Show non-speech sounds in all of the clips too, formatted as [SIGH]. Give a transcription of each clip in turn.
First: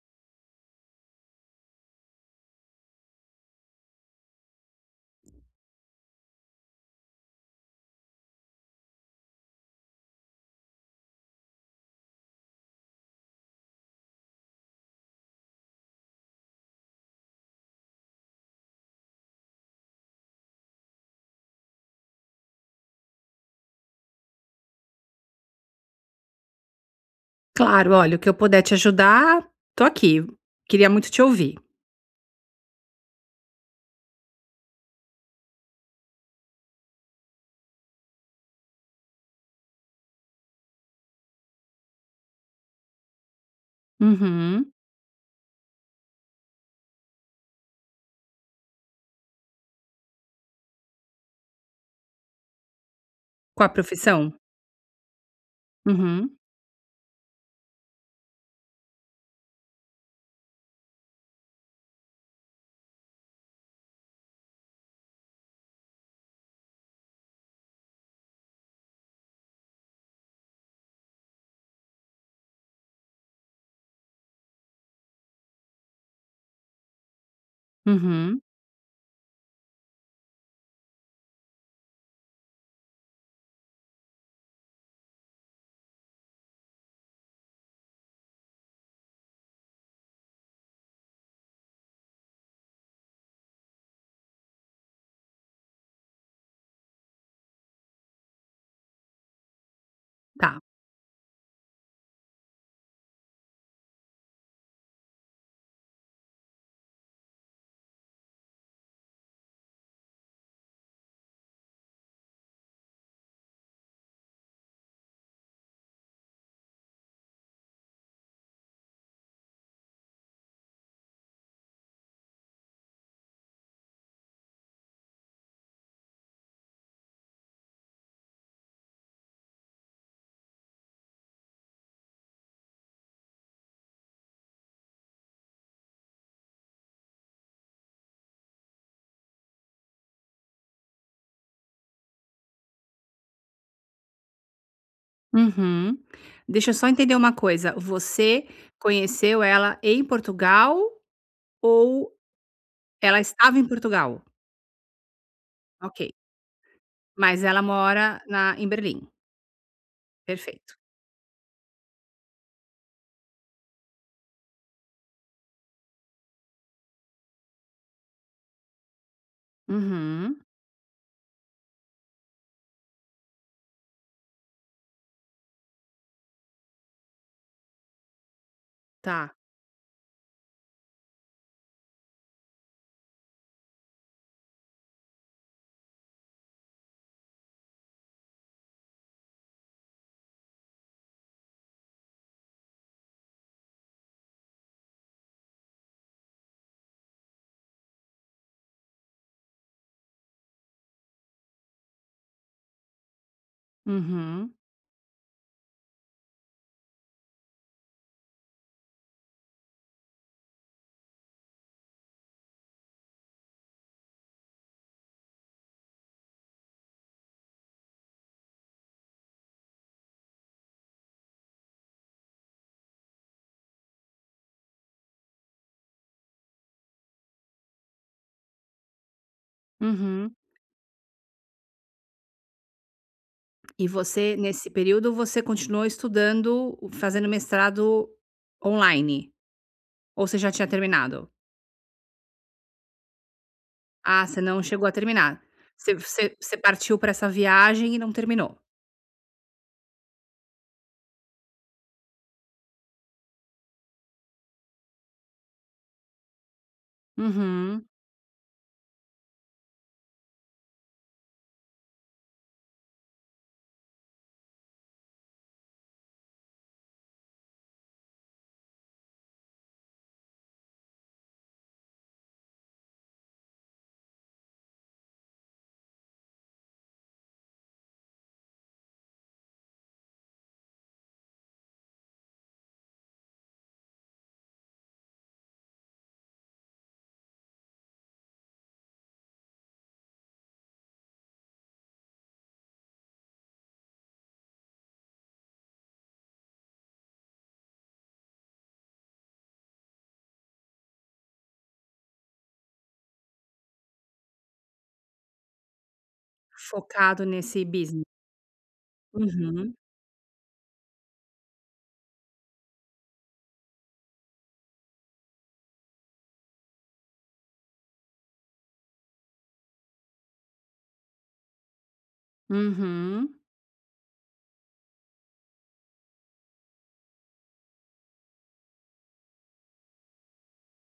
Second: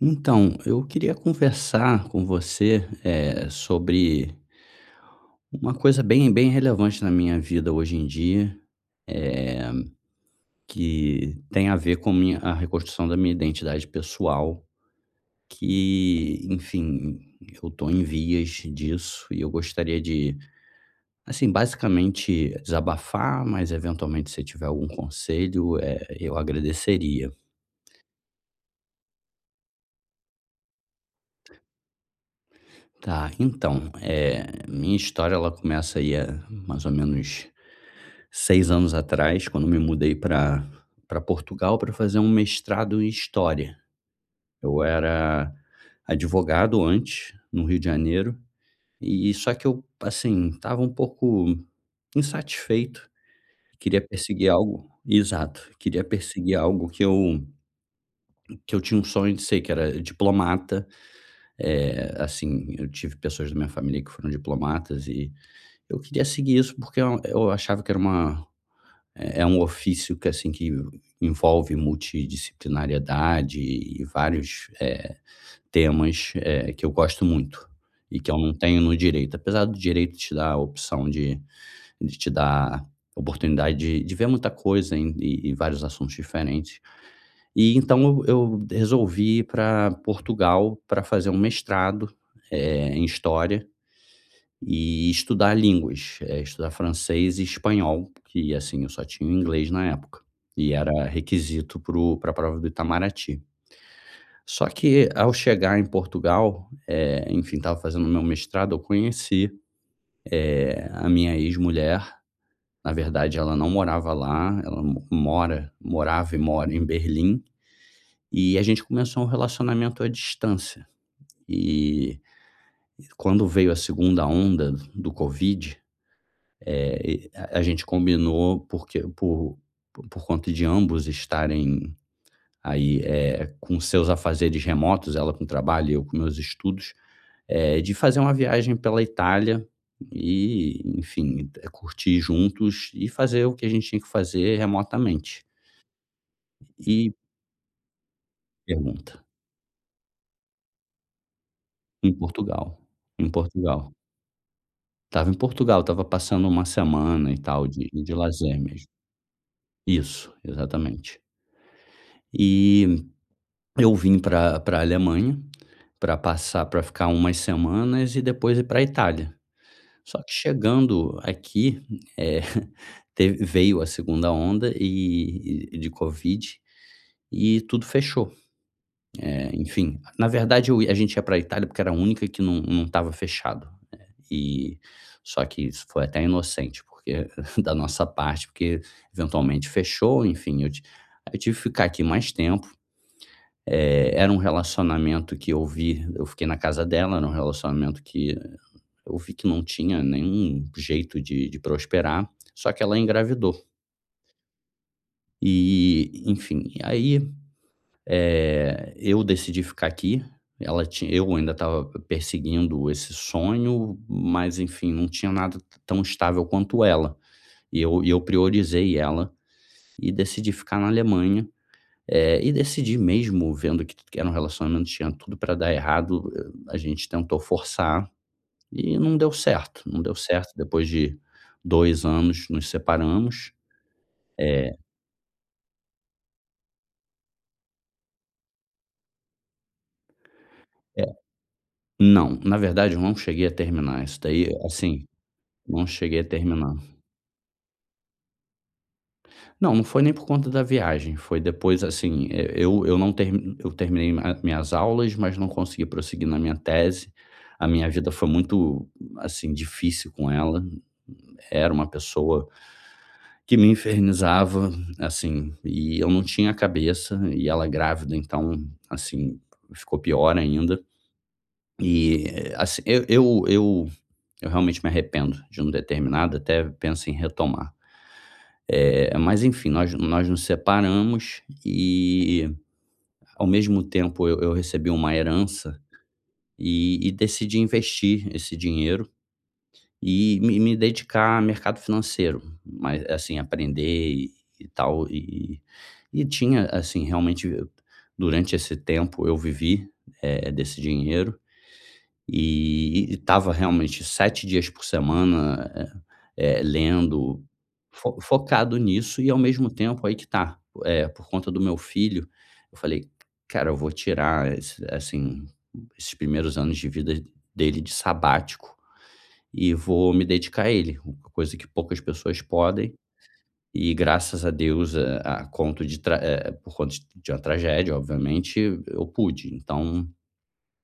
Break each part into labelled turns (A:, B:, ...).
A: Então, eu queria conversar com você, sobre uma coisa bem bem relevante na minha vida hoje em dia, que tem a ver com minha a reconstrução da minha identidade pessoal, que, enfim, eu estou em vias disso e eu gostaria de, assim, basicamente desabafar, mas eventualmente se tiver algum conselho, eu agradeceria.
B: Claro, olha, o que eu puder te ajudar, tô aqui. Queria muito te ouvir.
A: Tá, então, minha história ela começa aí há mais ou menos 6 anos atrás, quando me mudei para Portugal para fazer um mestrado em história.
B: Uhum.
A: Eu era advogado antes, no Rio de Janeiro, e só que eu, assim, estava um pouco insatisfeito,
B: Com a
A: queria
B: profissão?
A: perseguir algo exato, queria
B: Uhum,
A: perseguir algo que eu tinha um sonho de ser, que era diplomata. Assim, eu tive pessoas da minha família que foram diplomatas e eu queria seguir isso, porque eu achava que era uma É é um ofício que, assim, que envolve multidisciplinariedade e vários, eh, temas, que eu gosto muito e que eu
B: uhum.
A: não tenho no direito. Apesar do direito te dar a opção de te dar oportunidade de ver muita coisa e vários assuntos diferentes. E então eu resolvi ir pra Portugal para fazer um mestrado, em história e estudar línguas, estudar francês e espanhol, que, assim, eu só tinha o inglês na época,
B: Tá.
A: e era requisito para o para prova do Itamaraty. Só que ao chegar em Portugal, enfim, estava fazendo meu mestrado, eu conheci a minha ex-mulher. Na verdade, ela não morava lá, ela mo mora morava e mora em Berlim, e a gente começou um relacionamento à distância. E quando veio a segunda onda do covid , a gente combinou, porque por conta de ambos estarem aí, com seus afazeres remotos, ela com trabalho e eu com meus estudos, de fazer uma viagem pela Itália e, enfim, curtir juntos e fazer o que a gente tinha que fazer remotamente.
B: Uhum. Deixa eu só
A: E
B: entender uma coisa, você
A: pergunta,
B: conheceu ela em Portugal
A: em
B: ou
A: Portugal,
B: ela
A: em
B: estava em
A: Portugal.
B: Portugal?
A: Estava em Portugal,
B: Ok,
A: estava passando uma semana e
B: mas ela
A: tal de
B: mora
A: de
B: na
A: lazer
B: em
A: mesmo.
B: Berlim.
A: Isso,
B: Perfeito.
A: exatamente. E eu vim para pra Alemanha, para ficar umas semanas e depois ir pra Itália. Só que
B: Uhum,
A: chegando aqui, eh, [LAUGHS] teve veio a segunda onda e de covid e tudo fechou.
B: tá.
A: Enfim, na verdade eu ia a gente ia pra Itália, porque era a única que não estava fechado, né, e só que isso foi até inocente porque [LAUGHS] da nossa parte, porque eventualmente fechou. Enfim, eu tive que ficar aqui mais tempo. Era um relacionamento que eu vi, eu fiquei na casa dela, era um relacionamento que eu vi que não tinha nenhum jeito de prosperar, só que ela engravidou.
B: Uhum,
A: E, enfim, aí, eu decidi ficar aqui. Ela tinha, eu ainda estava perseguindo esse sonho, mas enfim, não tinha nada tão estável quanto ela. E eu priorizei ela e decidi ficar na Alemanha, e decidi mesmo vendo que era um relacionamento, tinha tudo para dar errado. A gente tentou forçar e não deu certo, não deu
B: uhum.
A: certo. Depois de 2 anos nos separamos.
B: E você, nesse
A: É,
B: período, você continuou estudando, fazendo mestrado online, ou você já tinha
A: é,
B: terminado?
A: não, na verdade eu não cheguei a terminar isso
B: Ah, você
A: daí,
B: não chegou a
A: assim,
B: terminar.
A: não
B: Você
A: cheguei a
B: você você
A: terminar.
B: partiu para essa viagem e não terminou.
A: Não, não foi nem por conta da viagem, foi depois, assim, eh, eu não termi eu terminei a minhas aulas, mas não consegui prosseguir na minha tese. A
B: Uhum.
A: minha vida foi muito, assim, difícil com ela. Era uma pessoa que me infernizava, assim, e eu não tinha cabeça, e ela grávida, então, assim, ficou pior ainda. E, assim, eu realmente me arrependo de não ter terminado, até penso em retomar. Mas enfim, nós nos separamos e, ao mesmo tempo, eu recebi uma herança e decidi investir esse dinheiro e me dedicar ao mercado financeiro, mas, assim, aprender e tal, e tinha, assim, realmente, durante esse tempo eu vivi, desse dinheiro, e estava realmente 7 dias por semana,
B: Focado
A: lendo,
B: nesse business.
A: fo focado nisso. E, ao mesmo
B: Uhum.
A: tempo, aí que tá, por conta do meu filho, eu falei: "Cara, eu vou tirar, esse assim, esses primeiros anos de vida dele de sabático, e vou me dedicar a ele, uma coisa que poucas pessoas podem".
B: Uhum.
A: E graças a Deus, a conto de tra- eh, por conta de uma tragédia, obviamente, eu pude. Então,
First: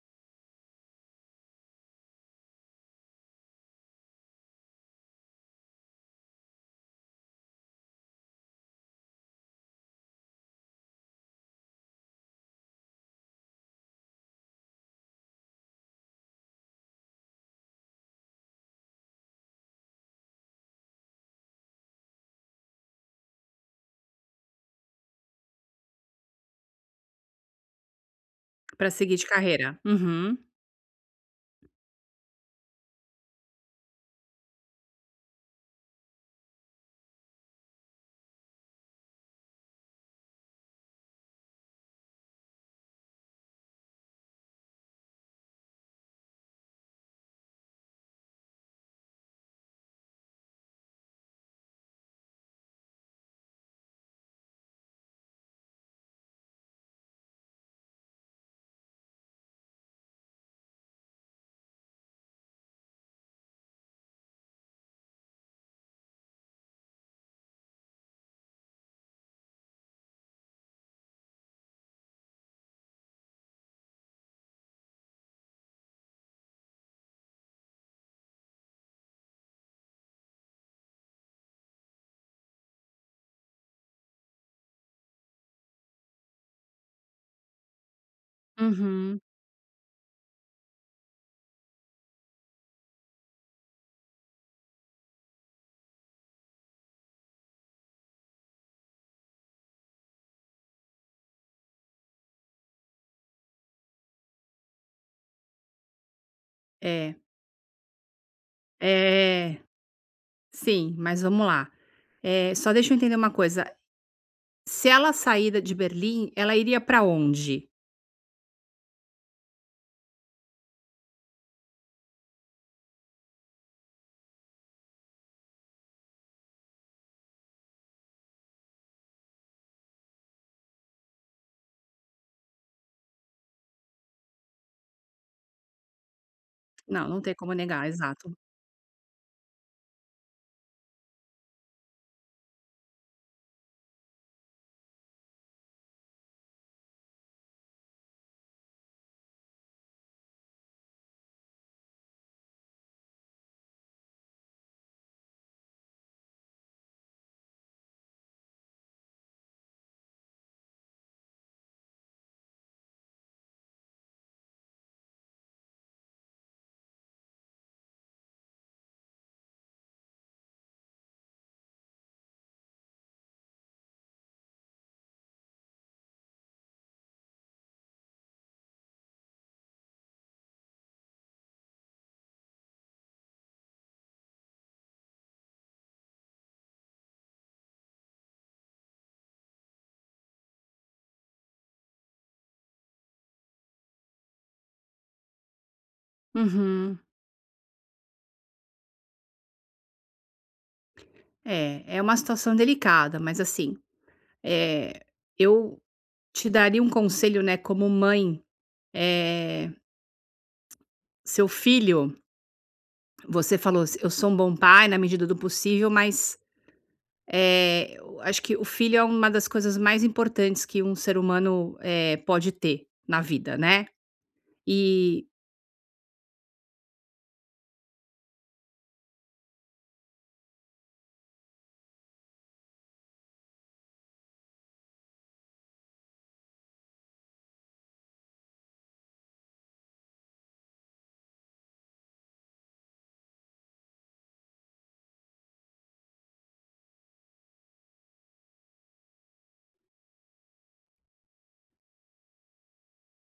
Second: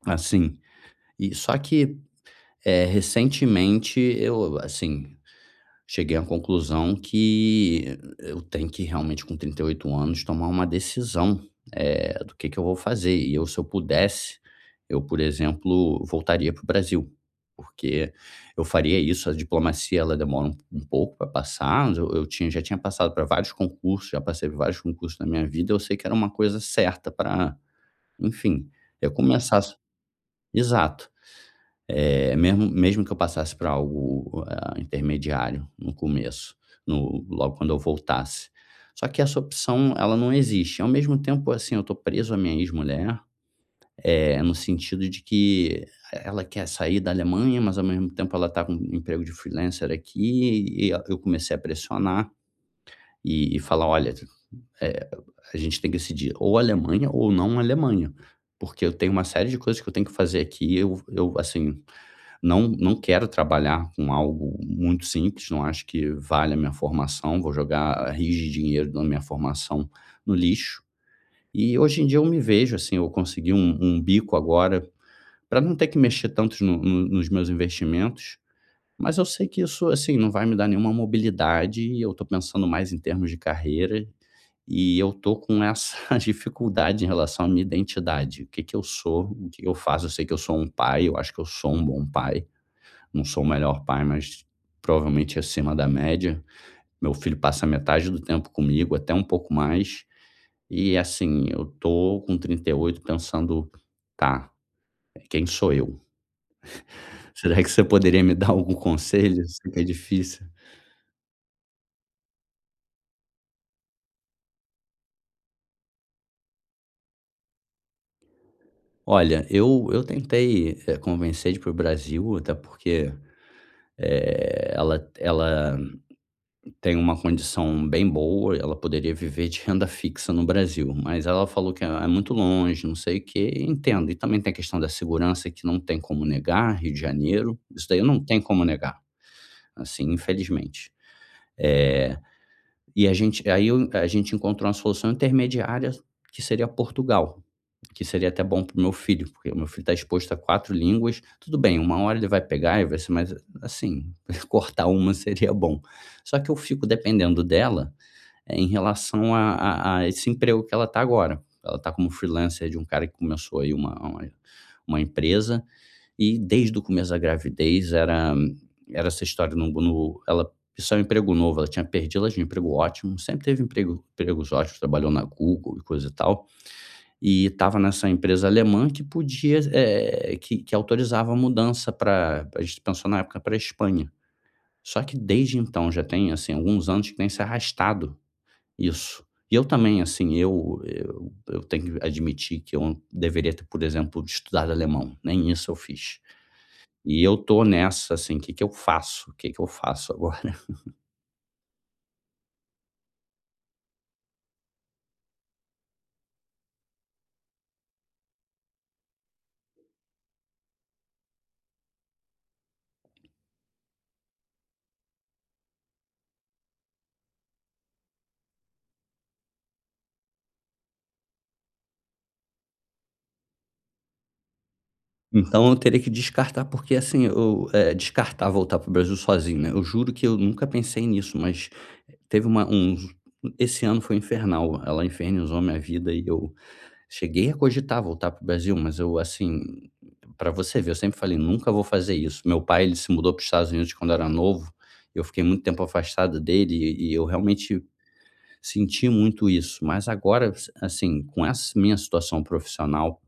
A: assim. E só que, recentemente, eu, assim, cheguei à conclusão que eu tenho que realmente, com 38 anos, tomar uma decisão do que eu vou fazer. E eu, se eu pudesse, eu, por exemplo, voltaria para o Brasil, porque eu faria isso. A diplomacia ela demora um pouco para passar, mas eu tinha já tinha passado para vários concursos, já passei por vários concursos na minha vida, eu sei que era uma coisa certa para, enfim,
B: Pra
A: eu
B: seguir de
A: começar.
B: carreira. Uhum.
A: Exato. Mesmo que eu passasse para algo, ah, intermediário no começo, no logo quando eu voltasse. Só que essa opção, ela não existe. Ao mesmo tempo, assim, eu tô preso à minha ex-mulher, no sentido de que ela quer sair da Alemanha, mas ao mesmo tempo ela tá com um emprego de freelancer aqui, e eu comecei a pressionar e falar: "Olha, eh, a gente tem que decidir ou Alemanha ou não Alemanha, porque eu tenho uma série de coisas que eu tenho que fazer aqui. Eu assim, não quero trabalhar com algo muito simples, não acho que vale a minha formação, vou jogar rios de dinheiro da minha formação no lixo". E hoje em dia eu me vejo, assim, eu consegui um bico agora para não ter que mexer tanto no no nos meus investimentos, mas eu sei que isso, assim, não vai me dar nenhuma mobilidade e eu estou pensando mais em termos de carreira, e eu tô com essa [LAUGHS] dificuldade em relação à minha identidade. O que que eu
B: Uhum.
A: sou, o que eu faço? Eu sei que eu sou um pai, eu acho que eu sou um bom pai. Não sou o melhor pai, mas provavelmente acima da média. Meu filho passa metade do tempo comigo, até um pouco mais. E, assim, eu tô com 38 pensando, tá, quem sou eu?
B: É.
A: Será que você poderia me dar algum conselho? Eu
B: É.
A: sei que é difícil.
B: Sim, mas vamos lá. Só deixa eu entender uma coisa, se ela sair da de Berlim, ela iria para onde?
A: Olha, eu tentei convencer de ir para o Brasil, até porque ela tem uma condição bem boa, ela poderia viver de renda fixa no Brasil, mas ela falou que é muito longe, não sei o quê, entendo. E também tem a questão da segurança, que não tem como negar, Rio de
B: Não, não tem como
A: Janeiro, isso
B: negar,
A: daí não
B: exato.
A: tem como negar, assim, infelizmente. Eh, e a gente encontrou uma solução intermediária que seria Portugal, que seria até bom para o meu filho, porque o meu filho está exposto a 4 línguas, tudo bem, uma hora ele vai pegar e vai ser mais, assim, [LAUGHS] cortar uma seria bom. Só que eu fico dependendo dela, é, em relação a esse emprego que ela está agora. Ela está como freelancer de um cara que começou aí uma empresa, e desde o começo da gravidez era essa história no no ela isso é um emprego novo, ela tinha perdido, ela tinha um emprego ótimo, sempre teve empregos ótimos, trabalhou na Google e coisa e tal, e estava nessa empresa alemã que podia, que autorizava a mudança, para a gente pensou na época pra Espanha. Só que desde então já tem, assim, alguns anos que tem se arrastado isso. E eu também, assim, eu tenho que admitir que eu deveria ter, por exemplo, estudado alemão, nem isso eu fiz.
B: Uhum.
A: E eu tô nessa, assim, o "Que que eu faço? O que que eu faço agora?" [LAUGHS]
B: É, é uma situação delicada, mas assim, eh, eu te daria um conselho, né, como mãe. Eh, Seu filho, você falou: "Eu sou um bom pai na medida do possível", mas, o acho que o filho é uma das coisas mais importantes que um ser humano, pode ter na vida, né. E
A: Então eu teria que descartar, porque, assim, eu, descartar voltar para o Brasil sozinho, né, eu juro que eu nunca pensei nisso, mas teve uma uns esse ano foi infernal, ela infernizou minha vida e eu cheguei a cogitar voltar para o Brasil, mas eu, assim, para você ver, eu sempre falei: "Nunca vou fazer isso". Meu pai, ele se mudou para os Estados Unidos quando era novo, eu fiquei muito tempo afastado dele e eu realmente senti muito isso. Mas agora, assim, com essa minha situação profissional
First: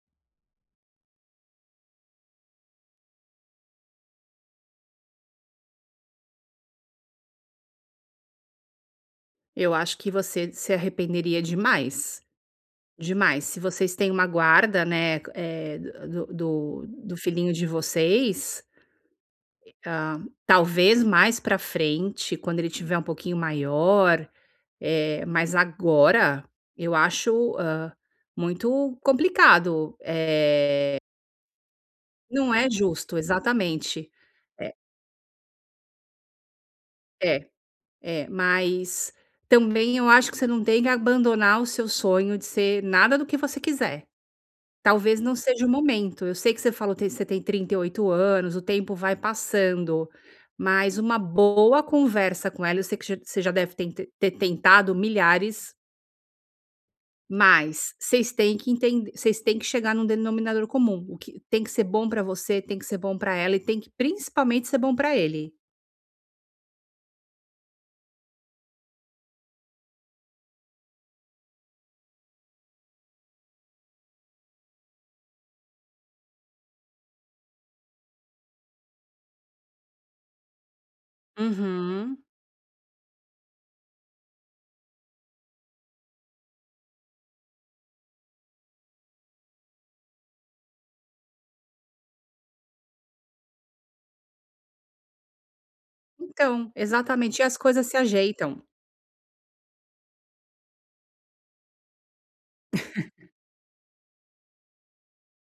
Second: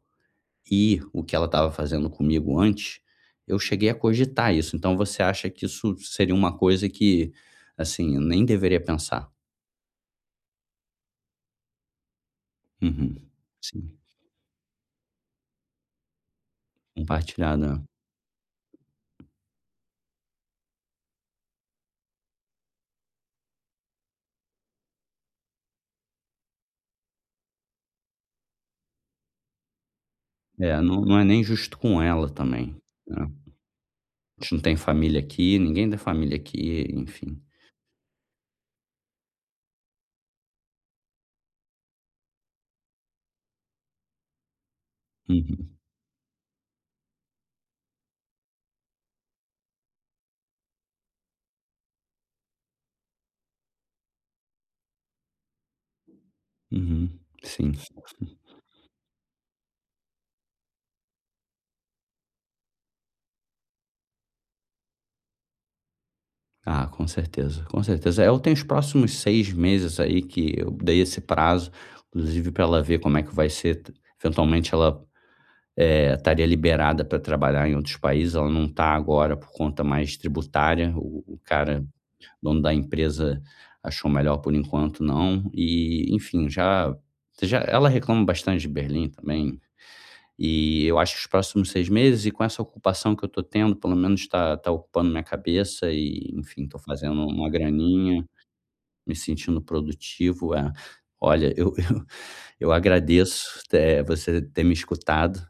A: e o que ela estava fazendo comigo antes, eu cheguei a cogitar isso. Então você acha que isso seria uma coisa que, assim, eu nem deveria pensar?
B: eu acho que você se arrependeria demais,
A: Uhum.
B: demais. Se vocês
A: Sim,
B: têm uma guarda, né, do filhinho de
A: compartilhado, é.
B: vocês, hã, talvez mais pra frente, quando ele tiver um pouquinho maior. Mas agora eu acho, hã, muito complicado,
A: É, não não é nem justo com ela
B: não é
A: também,
B: justo,
A: né.
B: exatamente.
A: A gente não
B: É,
A: tem família aqui, ninguém da família aqui, enfim.
B: é, é, mas também eu acho que você não tem que abandonar o seu sonho de ser nada do que você quiser. Talvez não seja o
A: Uhum,
B: momento. Eu sei que você falou que você tem 38 anos, o tempo vai passando, mas uma boa conversa com ela, eu sei que já você já deve ten ter tentado milhares.
A: uhum, sim.
B: Mas vocês têm que entender, vocês têm que chegar num denominador comum. O que tem que ser bom pra você, tem que ser bom pra ela e tem que principalmente ser bom pra ele.
A: Ah, com certeza, com certeza. É, eu tenho os próximos 6 meses aí que eu dei esse prazo, inclusive para ela ver como é que vai ser t eventualmente ela, estaria liberada para trabalhar em outros países. Ela não está agora por conta mais tributária, o cara
B: Uhum.
A: dono da empresa achou melhor por enquanto não. E, enfim, já ela reclama bastante de Berlim também. E eu acho que os próximos 6 meses, e com essa ocupação que eu tô tendo, pelo menos tá ocupando minha cabeça e, enfim,
B: Então,
A: estou fazendo
B: exatamente, e
A: uma
B: as coisas se
A: graninha,
B: ajeitam.
A: me sentindo produtivo, é. Olha, eu [LAUGHS] eu agradeço, você ter me escutado,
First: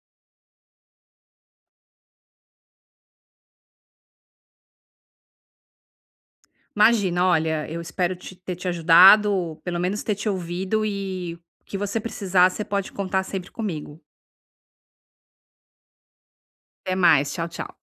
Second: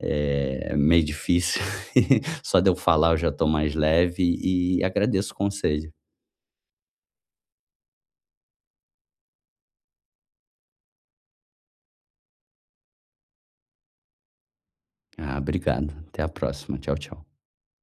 A: é meio difícil, [LAUGHS] só de eu falar eu já estou mais leve e agradeço o conselho.
B: Imagina, olha, eu espero te ter te ajudado, pelo menos ter te ouvido, e o que você precisar, você pode contar sempre comigo.
A: Ah, obrigado. Até a próxima. Tchau,
B: Até
A: tchau.
B: mais, tchau, tchau.